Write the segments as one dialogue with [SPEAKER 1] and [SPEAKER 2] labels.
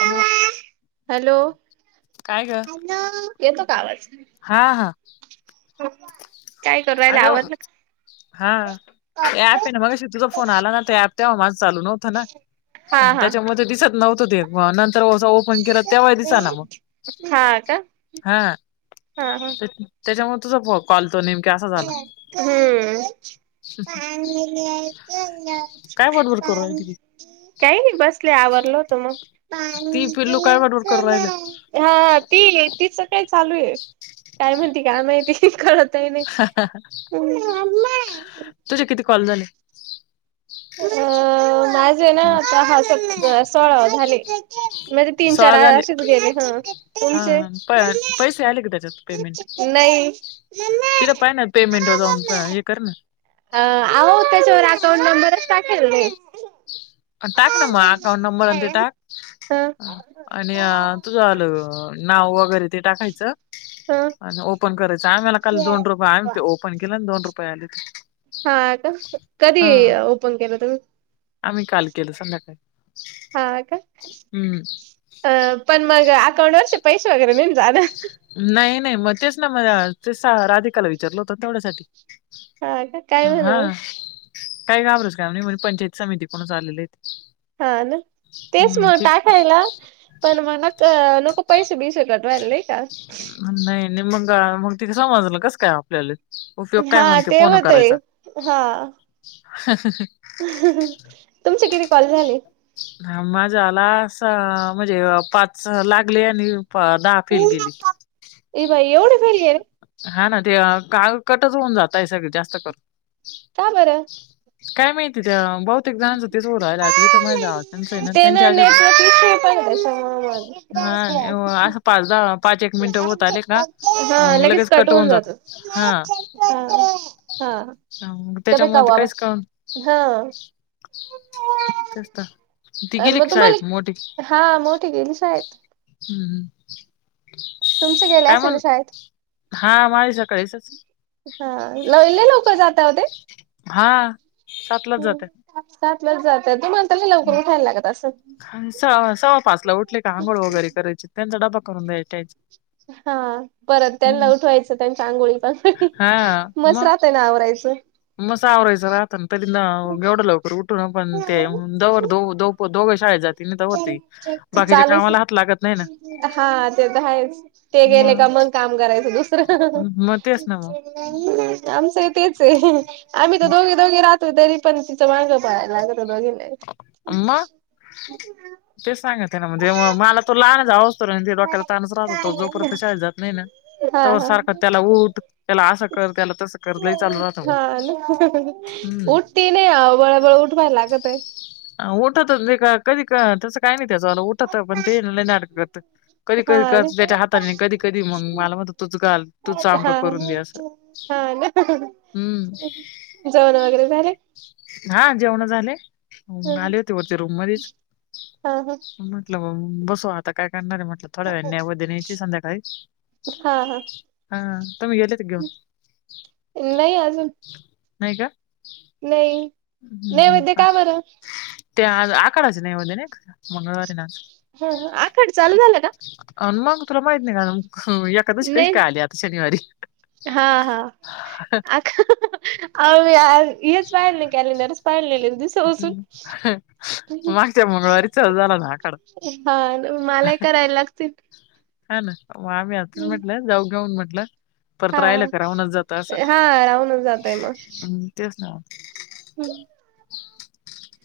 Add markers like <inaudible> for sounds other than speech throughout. [SPEAKER 1] Hello
[SPEAKER 2] hello
[SPEAKER 1] काय गं,
[SPEAKER 2] येतो का आवाज?
[SPEAKER 1] हा हा
[SPEAKER 2] <unintelligible> लावाच का?
[SPEAKER 1] हां ऍप आहे ना मग तुझ फोन आला ना ते ऍप तेव्हा माझं चालू नव्हतं ना
[SPEAKER 2] का हा हा
[SPEAKER 1] त्याच्यामध्ये दिसत नव्हतं ते नंतर पंख्याला त्या वायरीच आणा मग
[SPEAKER 2] हा का
[SPEAKER 1] हां
[SPEAKER 2] हा हा
[SPEAKER 1] त्याच्यामुळे तुझा कॉलतो नेमके असं झालं
[SPEAKER 2] हम्म
[SPEAKER 1] ह करू राहिली ती
[SPEAKER 2] काही नाही बसले आवरल होत म
[SPEAKER 1] ती पिल्लू काय बडबडकरून राहिल,
[SPEAKER 2] हा ती तीच काय चालू आहे काय म्हणती काय माहिती कळत नाही,
[SPEAKER 1] हा ह्
[SPEAKER 2] <unintelligible>
[SPEAKER 1] तुझे किती कॉल झाले?
[SPEAKER 2] अ अ अ मा झे ना आता सत सोळाव झाले म्हणजे तीन चार
[SPEAKER 1] सोळा झाले
[SPEAKER 2] असेच गेले. हं
[SPEAKER 1] हा
[SPEAKER 2] तुमचे
[SPEAKER 1] हा प पैसे आले की त्याच्यात पेमेंट
[SPEAKER 2] नाही
[SPEAKER 1] तिला पाहि ना पेमेंट वर जाऊन पाय हे कर ना
[SPEAKER 2] अ आहो त्याच्यावर अकाउंट नंबरच टाकायला नही.
[SPEAKER 1] टाक ना म अकाउंट नंबर अनं ते टाक. ह आणि अ तुझ आलं नाव वगैरे ते टाकायचं
[SPEAKER 2] ह
[SPEAKER 1] आणि ओपन करायचं आम्हाला काल दोन रुपय आम ते ओपन केलं आणं दोन रुपये आलेती
[SPEAKER 2] हा का कधी ओपन केलं तुम्ही?
[SPEAKER 1] आम्ही काल केलं संध्याकाळी
[SPEAKER 2] हा का
[SPEAKER 1] हम्म
[SPEAKER 2] अ पण मग अकाउंट वरचे पैसे वगैरे नाही ना जाणार
[SPEAKER 1] नाही नाही म तेच ना म तेचं राधिकाला विचारलं होत तेवढ्यासाठी
[SPEAKER 2] हा का काय
[SPEAKER 1] हं
[SPEAKER 2] म्हण
[SPEAKER 1] हा
[SPEAKER 2] मग
[SPEAKER 1] काही घाबरायचं काम नाय म्हणे पंचायत समिती कुनच आलेले आहे ते.
[SPEAKER 2] हा ना तेच मग टाखायला पण म नक नको पैसे बीयसे कट वायला नाय का.
[SPEAKER 1] नही नही मंग मंग तिनी समजलं कसं काय आपल्याला ले उपयोग काय
[SPEAKER 2] हा
[SPEAKER 1] मंग ते फोनं
[SPEAKER 2] होतय
[SPEAKER 1] करायचा.
[SPEAKER 2] हा तुमचे किती कॉल झाले?
[SPEAKER 1] ह माझ्या आला अस म्हणजे पाच लागले आणि प दहा फेल गेली
[SPEAKER 2] ये बाई येवढं घाई ये
[SPEAKER 1] हा ना ते काल कटच होऊन जातय सगळे जास्त करून
[SPEAKER 2] का बरं
[SPEAKER 1] काय माहिती ते बहुतेक जणांचं तेच होऊ राहिल इथं माया जावा
[SPEAKER 2] ते ना नेटवर्क इश्यू पण ये
[SPEAKER 1] हा
[SPEAKER 2] त्यांच्या
[SPEAKER 1] आणि व
[SPEAKER 2] मुळं
[SPEAKER 1] असं पाच दहा पाच एक मिनिटं होत आले का
[SPEAKER 2] मग हा
[SPEAKER 1] मग
[SPEAKER 2] लगेच कट
[SPEAKER 1] होऊन
[SPEAKER 2] होवून
[SPEAKER 1] जात
[SPEAKER 2] जातो
[SPEAKER 1] हा
[SPEAKER 2] हा हा
[SPEAKER 1] मग
[SPEAKER 2] त्या बाई
[SPEAKER 1] त्याच्यामुळ
[SPEAKER 2] काऊ
[SPEAKER 1] ते
[SPEAKER 2] आबा
[SPEAKER 1] काहीच कळना
[SPEAKER 2] हा
[SPEAKER 1] तेच तर ती गेली
[SPEAKER 2] मग
[SPEAKER 1] का शाळेत
[SPEAKER 2] तुम्हाला
[SPEAKER 1] मोठी
[SPEAKER 2] हा मोठी गेली शाळेत
[SPEAKER 1] हूं हूं
[SPEAKER 2] तुमचे गेले
[SPEAKER 1] काय
[SPEAKER 2] असेल ना
[SPEAKER 1] म्हण
[SPEAKER 2] शाळेत
[SPEAKER 1] हा माझ सकाळीसचं
[SPEAKER 2] हा ला लई लवकर जाता वो ते
[SPEAKER 1] हा सातलाच जात्या,
[SPEAKER 2] सातलाच जात्यात तुम्हाल
[SPEAKER 1] स सवा पाचला उठले का आंघोळ वगैरे करायची. त्यांचा डबा करून द्याय ट्याय
[SPEAKER 2] हा परत त्यांना उठवायचं त्यांच्या आंघोळी पांघोळी
[SPEAKER 1] हा
[SPEAKER 2] मस राहतय ना आवरायचं
[SPEAKER 1] मस आवरायचं राहत ना तरी ना एवढं लवकर उठून ना पण ते तवर दो दो दोप दोघे शाळेेत जात
[SPEAKER 2] ते चालूच
[SPEAKER 1] लागत नाही ना
[SPEAKER 2] हा ते त हायेच. ते गेले का
[SPEAKER 1] मग
[SPEAKER 2] मंग काम करायचं दुसरं
[SPEAKER 1] मग तेच ना मग
[SPEAKER 2] आमचं ही तेच ये आम्ही तर दोघी दोघी रात तो तरी पण तिंच मागं पळायला लागतं दोघींना
[SPEAKER 1] अ मं ते सांगत म्हणते नं म्हणजे मला तो लहानच जाऊसतवर डोक्याला तानच राहतो जोपर्यंत शाळेत जात नाय ना
[SPEAKER 2] हा
[SPEAKER 1] तवर
[SPEAKER 2] हा
[SPEAKER 1] सारखां त्याला उठ त्याला असं कर त्याला तसं कर लई चालू राहत म
[SPEAKER 2] हा उठती नाही आओ बळ बळ उठवाया लागतय.
[SPEAKER 1] उठत नाही का कधी क तस काय नाय त्याजवाल उठत पण ते ये ना लई नाटक करत कधी कधी
[SPEAKER 2] हा ना
[SPEAKER 1] करत त्याच्या हाताने कधी कधी मग मला म्हणत तूच घाल तूच आंघोळ
[SPEAKER 2] हा
[SPEAKER 1] करून दे अस,
[SPEAKER 2] हा ना
[SPEAKER 1] हम्म
[SPEAKER 2] जेवण वगैरे झाले.
[SPEAKER 1] हा जेवण झाले. आले होते वरती रूम मध्येच
[SPEAKER 2] हा हा
[SPEAKER 1] म्हटलं मी बसू आता काय करणार आहे म्हटलं थोड्या वेळ नैवेद्य न्यायची आहे संध्याकाळी
[SPEAKER 2] हा हा
[SPEAKER 1] हा तुम्ही गेलेत घेऊन
[SPEAKER 2] नाही अजून
[SPEAKER 1] नाही का?
[SPEAKER 2] नाही नैवेद्य का बरं.
[SPEAKER 1] त्या आज आखाड्यात नैवेद्य नाही का? मंगळवारी ना आज
[SPEAKER 2] ह अ आखाड चालू झाला का?
[SPEAKER 1] अ मग तुला माहित नाही का एक एकादशी कशी काय
[SPEAKER 2] नाही
[SPEAKER 1] आली आता शनिवारी
[SPEAKER 2] हा हा आख अहो आज हेच पाहिलं नाही कॅलेंडरच पाहिले दिवसापासून
[SPEAKER 1] हम्म. मागच्या मंगळवारी चालू झाला ना आखाडा
[SPEAKER 2] हा मलाही करायला लागतील.
[SPEAKER 1] हा ना आम्ही आज तेच म्हटलं जाऊ घेऊन म्हटलं. परत
[SPEAKER 2] हा
[SPEAKER 1] राहिल का राहूनच जात असं
[SPEAKER 2] हा राहूनच जातय
[SPEAKER 1] मग तेच ना.
[SPEAKER 2] हम्.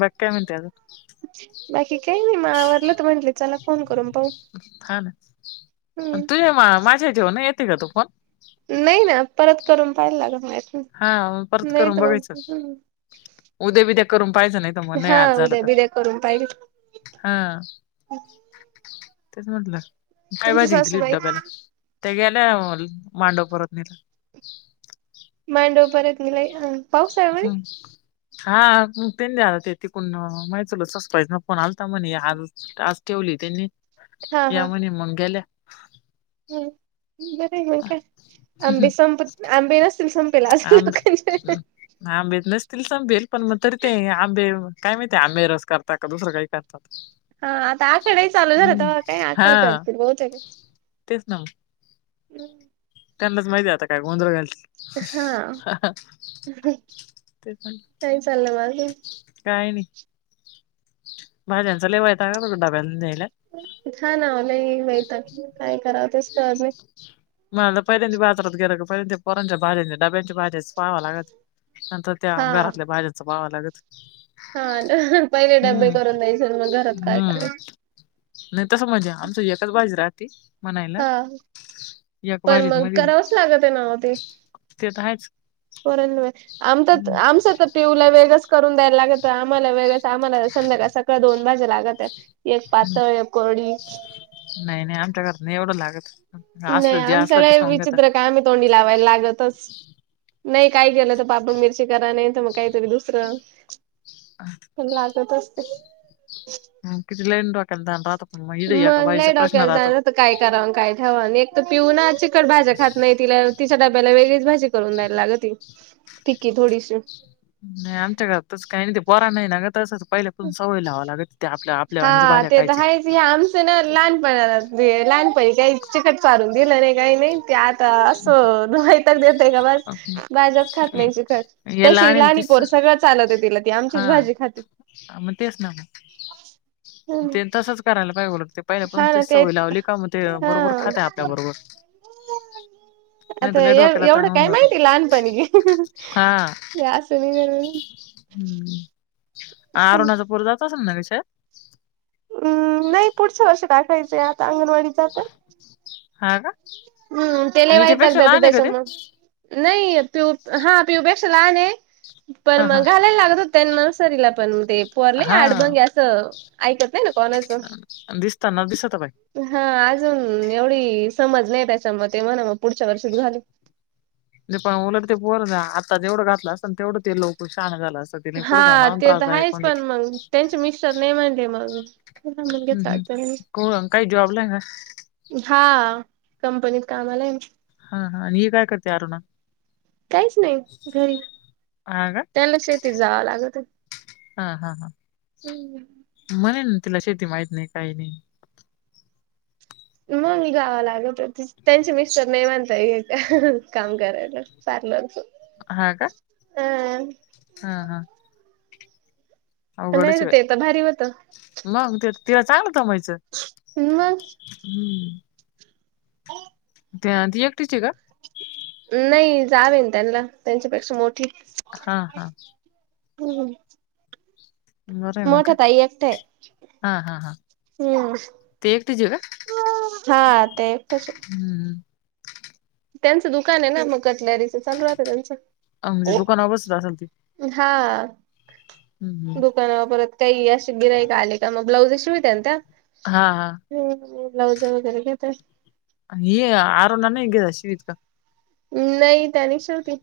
[SPEAKER 1] बाकी काय म्हणते अजून
[SPEAKER 2] बाकी काही नाही मग आवरलं तर म्हंटले चला फोन करून पाहू.
[SPEAKER 1] हा ना
[SPEAKER 2] हम्म
[SPEAKER 1] तुझ्या मा माझ्या जिवेर नाही येते का तो फोन
[SPEAKER 2] नाही ना परत करून पाहायला लागत नाही.
[SPEAKER 1] हा म परत करून
[SPEAKER 2] तर
[SPEAKER 1] बघायचं.
[SPEAKER 2] मग
[SPEAKER 1] उद्या बिद्या करून पाहियचं नाही त मग नाही
[SPEAKER 2] हा
[SPEAKER 1] आज झालं
[SPEAKER 2] उद्या
[SPEAKER 1] तर
[SPEAKER 2] बिद्या करून पाहिल
[SPEAKER 1] हा तेच म्हटलं. का
[SPEAKER 2] तुमची
[SPEAKER 1] भाजी घ दिली
[SPEAKER 2] सासूबाई
[SPEAKER 1] डब्याला त्या गेल्या मांडव परतणीला
[SPEAKER 2] मांडव परत निलाय. पाऊस आहे म्हणे
[SPEAKER 1] हम्म हा त्यांनी आज तिकडुन माझ्या चुलत सासुबाई ना. फोन आलता म्हणे आज आज ठेवली त्यांनी
[SPEAKER 2] हा
[SPEAKER 1] या
[SPEAKER 2] हा
[SPEAKER 1] म्हणे मग ग्याल्या.
[SPEAKER 2] नाही मग काय आंबे संप आंबे नसतील संपेला असेल लोकांच्या
[SPEAKER 1] आंबेच नसतील संपेल पण मग तरी ते आंबे काय माहितीय आंबे रस करता का दुसरं काही करत. अ.
[SPEAKER 2] हा आता आखाडही चालू झालात तेव्हा काही
[SPEAKER 1] हा
[SPEAKER 2] आखाड करतील बहुत
[SPEAKER 1] तेच ना म
[SPEAKER 2] हम्.
[SPEAKER 1] त्यांनाच माहिती आ काय गोंधळ घालत.
[SPEAKER 2] हा
[SPEAKER 1] ते पण
[SPEAKER 2] काही चाललं म अजून
[SPEAKER 1] काय नाही. बाज जन सल होयत का म डबलेईल
[SPEAKER 2] हा ना आ ल इ वैतागकाय कराव तेच कळत नाही.
[SPEAKER 1] म पहिल्यांद ब बाजरात गेलं पहिल्यांद ते पोरांच्या भाज्यांनी डब्यांच्या भाज्याच पाहावं लागत नंतर त्या
[SPEAKER 2] हा
[SPEAKER 1] घरातल्या भाज्यांच पावां लागत.
[SPEAKER 2] हा पहिले डब्बे
[SPEAKER 1] हम्म
[SPEAKER 2] करून द्यायचे मग घरात काय
[SPEAKER 1] हम्म
[SPEAKER 2] करायच?
[SPEAKER 1] नाही तसं म्हणजे आमचं एच बाजी राही.
[SPEAKER 2] हा पण
[SPEAKER 1] भाजीत
[SPEAKER 2] मग
[SPEAKER 1] मध्ये
[SPEAKER 2] करावंच लागत आहे ना ते
[SPEAKER 1] ते तर आहेच
[SPEAKER 2] आम
[SPEAKER 1] हम्म,
[SPEAKER 2] आमच तर पिऊला वेगच करून द्या. लागत आम्हाला वेळळेच आम्हाला संध्याकाळ सकाळ दोन वाजे लागत आहे. एक
[SPEAKER 1] हम्म.
[SPEAKER 2] पाातळ एक कोडी
[SPEAKER 1] नाही नाही आमच्या करता नाही एवढं लागत.
[SPEAKER 2] नाही
[SPEAKER 1] असलं जे असलं
[SPEAKER 2] आमच्याला
[SPEAKER 1] ते खाऊन घेता
[SPEAKER 2] विचित्र काय आम्ही तोंडी लावायला लागतच. नाही काय केलं तर पापड मिरची करा नाही तर मग काहीतरी दुसरं
[SPEAKER 1] आह
[SPEAKER 2] लागतच नई
[SPEAKER 1] हा किती लाईन डोक्याला ताण राहतो... पण मग इथं एका बाईचा
[SPEAKER 2] लय
[SPEAKER 1] प्रश्न
[SPEAKER 2] डोक्याला ताण
[SPEAKER 1] राहतो
[SPEAKER 2] राहतं काय करावं आणि काय नई ठेवा अन एकतर पिऊ ना... चिकट भाज्या खात नई... तिला... तिच्या डब्याला वेगळीच भाजी करून द्यायला लागती फिक्की थोडीशी
[SPEAKER 1] नाई... आमच्या घरात तसं काय नई... ते पोरांना ए ना गं तसंच- पहिल्या पासून सवयी लावावी लागती... ती आपल्या...
[SPEAKER 2] हा
[SPEAKER 1] आपल्यावानीच भाज्या
[SPEAKER 2] तर
[SPEAKER 1] खायची
[SPEAKER 2] आहेच ते आमचं ना... लहानपणाला... लहानपणी काही चिकट चारून दिलं नाई... काई नाई... ते आत त्ता असं वैताग देतं का बास भाज्याच खात नाही चिखट...
[SPEAKER 1] याला
[SPEAKER 2] तशी
[SPEAKER 1] आणेल
[SPEAKER 2] लहानी
[SPEAKER 1] तीच
[SPEAKER 2] पोर सगळं चालतं तिला... ती आमचीच भाजी खाती
[SPEAKER 1] हा मग तेच ना... ते तसंच करायला पाहिजे उलट पाहिल्या पासून
[SPEAKER 2] हा
[SPEAKER 1] ती
[SPEAKER 2] ना ते
[SPEAKER 1] सवयी लावली का मग... ते
[SPEAKER 2] हा
[SPEAKER 1] बरोबर खातय आपल्या बरोबर नाही
[SPEAKER 2] आता...
[SPEAKER 1] तर लय
[SPEAKER 2] एव...
[SPEAKER 1] डोक्याला
[SPEAKER 2] एवढं
[SPEAKER 1] ताण होऊन
[SPEAKER 2] काय
[SPEAKER 1] जातो
[SPEAKER 2] माहिती लहानपणी
[SPEAKER 1] हा
[SPEAKER 2] हे असं निघल म्हणून
[SPEAKER 1] हम्म... आरुणाचं पोर जात असल ना गं शाळेत?
[SPEAKER 2] हम्म... नई पुढच्या वर्षी टाकायचंय... आता अंगणवाडीत जातंय
[SPEAKER 1] हा का?
[SPEAKER 2] हम्म... ते लई वैताग
[SPEAKER 1] हिच्यापेक्षा
[SPEAKER 2] देतं
[SPEAKER 1] लहान आहे का ते?
[SPEAKER 2] त्याच्यामुळं नई... पिऊ... हा... पिऊपेक्षा लहान ए... पण
[SPEAKER 1] हा हा
[SPEAKER 2] मग घालाय लागत होतं त्यां नर्सरीला... पण ते.. पव्हार
[SPEAKER 1] हा
[SPEAKER 2] आडबंगे असं... ऐकत नाही ना कोणाचं
[SPEAKER 1] दिसतानच... दिसतं बाई
[SPEAKER 2] हा... अजून... एवढी समज नई त्याच्या मधे... ते म्हणं मग पुढच्या वर्षीच घालू
[SPEAKER 1] नाई पण... उलट ते पोरगं. आता जेवढं घातलं असतं तेवढं ते लवकर शाहानं झालं असतं ते नाही
[SPEAKER 2] हा...
[SPEAKER 1] पुढे जाऊन अजून
[SPEAKER 2] ते तर
[SPEAKER 1] त्रासदायक
[SPEAKER 2] हायच
[SPEAKER 1] होऊन
[SPEAKER 2] पण
[SPEAKER 1] जातं.
[SPEAKER 2] मग त्यांचे मिस्टर नई म्हणले मग...
[SPEAKER 1] हम्म हम्म
[SPEAKER 2] <unintelligible>
[SPEAKER 1] कोण... काही जॉबला ए का?
[SPEAKER 2] हा... कंपनीत कामाला ए
[SPEAKER 1] हा हा... आणि ही काय करते अरुणा?
[SPEAKER 2] काहीच नाई... घरी...
[SPEAKER 1] हा का
[SPEAKER 2] त्यांना शेतीत जावं लागतं
[SPEAKER 1] हा हाहा
[SPEAKER 2] हम्म
[SPEAKER 1] म्हणेल ना... तिला शेती माईत नाई... काय नाई... मग
[SPEAKER 2] मग मी गावाला आलो तर... त्याचे मिस्टर नई म्हणतायेत... काम करायला.... सारलं असं
[SPEAKER 1] हा का?
[SPEAKER 2] आ
[SPEAKER 1] हा हा
[SPEAKER 2] नई
[SPEAKER 1] अवघडच आहे
[SPEAKER 2] ना...
[SPEAKER 1] बाई.
[SPEAKER 2] तेे तर भारी बोलतात
[SPEAKER 1] मग... ते... ते तर चांगलं कमवायचं...
[SPEAKER 2] मग
[SPEAKER 1] हम्म ते... अन... ती एकटीच ए का?
[SPEAKER 2] नई... जाव है ना त्यांना... त्यांच्यापेक्षा मोठी
[SPEAKER 1] हा हा
[SPEAKER 2] हूं
[SPEAKER 1] बरं आहे मग
[SPEAKER 2] मोठ्या
[SPEAKER 1] काय
[SPEAKER 2] ताई एकटया
[SPEAKER 1] हा हा हा
[SPEAKER 2] ए हम्म...
[SPEAKER 1] ते एकटीच आहे का
[SPEAKER 2] हा... ते एकट्याच हेत
[SPEAKER 1] हम्म
[SPEAKER 2] त्यांचं दुकान हाय ना... मग कटलरीचं... चालू राहतं त्यांचं...
[SPEAKER 1] अं, म्हणजे
[SPEAKER 2] हो
[SPEAKER 1] दुकानावर बसत असेल ती
[SPEAKER 2] हा
[SPEAKER 1] हम्म हम्म
[SPEAKER 2] दुकानावर परत काई... अशी गिऱ्हाईकं आले का मग ब्लाउजं शिवीत्या ना त्या
[SPEAKER 1] हा हा
[SPEAKER 2] <unintelligible> ब्लाउज वगैरे घेता
[SPEAKER 1] हि आरुना नाही शिवित का?
[SPEAKER 2] नही त्या नही शिवती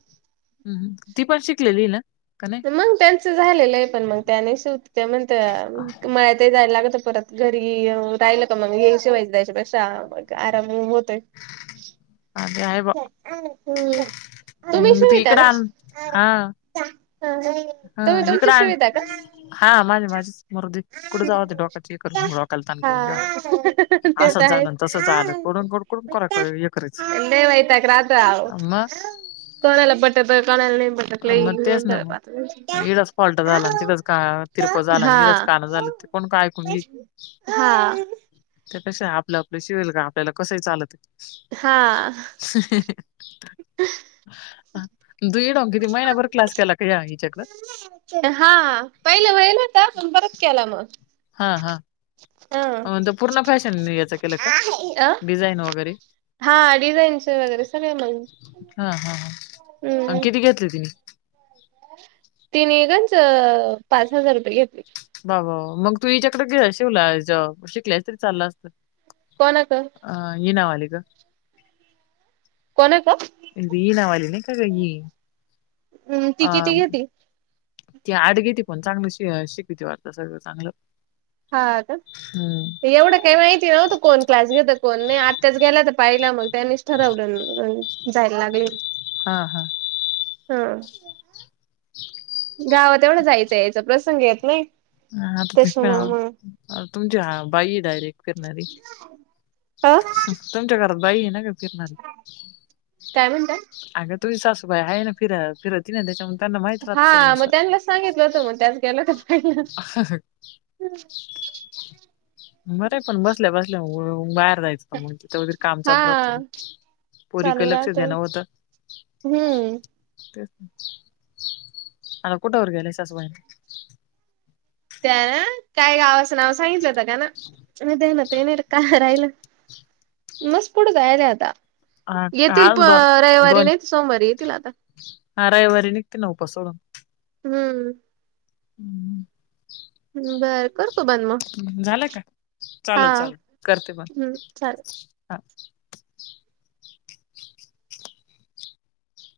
[SPEAKER 1] हम् ती पण शिकलेली ना का नाही
[SPEAKER 2] मग त्यांचं झालेलं ये पण मग त्या नही शिवती त्या म्हणत्या मळ्यात जायला लागत परत घरी राहिल का मग ही शिवायचं त्याच्यापेक्षा आराम होतोय.
[SPEAKER 1] अग
[SPEAKER 2] आ <unintelligible>
[SPEAKER 1] मग ते इकड आण
[SPEAKER 2] <unintelligible>
[SPEAKER 1] हा इकड
[SPEAKER 2] तुमची
[SPEAKER 1] आण
[SPEAKER 2] सुविधा का?
[SPEAKER 1] हा माझे माझेच मरूदे कुढ जावं ते डोक्याचे हे करून डोक्याला ताण करून घ्यावा.
[SPEAKER 2] ते तर
[SPEAKER 1] असंच
[SPEAKER 2] आहेच.
[SPEAKER 1] झालं तसंच आलं कोडून को कोडून करा कर हे करायचं
[SPEAKER 2] लय वैताग राहतो अहो
[SPEAKER 1] मग
[SPEAKER 2] कोणाला पटतं कोणाला नही.
[SPEAKER 1] मग तेच ना मग इडच फॉल्ट झाला तिथंच का तिरप झाला इढंच
[SPEAKER 2] हा
[SPEAKER 1] कानं झालं कोण का ऐकून घेईल.
[SPEAKER 2] हा
[SPEAKER 1] त्याहीपेक्षा आपलं आपलं शिवेल गा आपल्याला कसंय चालतय
[SPEAKER 2] हा
[SPEAKER 1] ह <inaudible> तू इड येऊन किती महिनाभर क्लास केला का ह्या इच्याकडं
[SPEAKER 2] हा पहिले व्हाईल होता पण परत केला मग
[SPEAKER 1] हा हां पूर्ण फॅशन याच केलं का
[SPEAKER 2] हा
[SPEAKER 1] डिझाईन वगैरे
[SPEAKER 2] हा डिझाईनचे वगैरे सगळे मग
[SPEAKER 1] हा हा हा अं
[SPEAKER 2] हम्म.
[SPEAKER 1] किती घेतले तिनी
[SPEAKER 2] तिनी गंज पाच हजार रुपये घेतले
[SPEAKER 1] बा बा. बा मग तू हिच्याकड गे शिवलाय शिकली असती तरी चाललं असतं
[SPEAKER 2] कोणाक
[SPEAKER 1] अ हिनावाली क
[SPEAKER 2] कोणाक
[SPEAKER 1] हिनावाली नाही का गं हि
[SPEAKER 2] ती
[SPEAKER 1] अ
[SPEAKER 2] किती घेती
[SPEAKER 1] ती आठ घेती पण चांगलं श शिकविती वाटतं सगळ चांगलं
[SPEAKER 2] हा का
[SPEAKER 1] हम्म
[SPEAKER 2] एवढं काही माहिती नव्हतं कोण क्लास घेत कोण नाही आत्याच गेल्यात्या पाहिला मग त्यांनीच ठरवलं जायला लागले
[SPEAKER 1] हा हा
[SPEAKER 2] हा गावात एवढं जायचा यायचा प्रसंग येत नाही
[SPEAKER 1] ह
[SPEAKER 2] त्याच्यामुळे मग
[SPEAKER 1] आता तुमची बाई डायरेक्ट फिरणारी
[SPEAKER 2] अ
[SPEAKER 1] तुमच्या घरात बाई येना गं फिरणारी
[SPEAKER 2] काय म्हणता
[SPEAKER 1] अगं तुझी सासूबाई आहे ना फिरया फिरत ती त्यांच्यामुळे त्यांना मा
[SPEAKER 2] हा म त्यांनाच सांगितलं होत मग त्याच गेल्या होत्या
[SPEAKER 1] <inaudible> बरंय पण बसल्या बसल्या बाहेर जायचं मग तिथ वगेरे काम चालू राहतं
[SPEAKER 2] हा
[SPEAKER 1] ना पोरीक
[SPEAKER 2] चालू
[SPEAKER 1] लक्ष
[SPEAKER 2] राहतय
[SPEAKER 1] देण होतं
[SPEAKER 2] हम्म
[SPEAKER 1] तेच ना आता कुठंवर गेल्याय सासूबाई
[SPEAKER 2] त्या काय गावाचं नाव सांगितलंत का न माझ्या ध्यानातय नाही का राहिलं मस पुढे जायले आता
[SPEAKER 1] हा हा
[SPEAKER 2] येतील प रविवारी नाही सोमवारी येतील आता
[SPEAKER 1] ह रविवारी निघतील ना उपास सोडून
[SPEAKER 2] हम्म
[SPEAKER 1] हम्म
[SPEAKER 2] बर कर करतो बन मग
[SPEAKER 1] झालं का
[SPEAKER 2] हा
[SPEAKER 1] चाल चाल करते पण
[SPEAKER 2] हम्म चालेल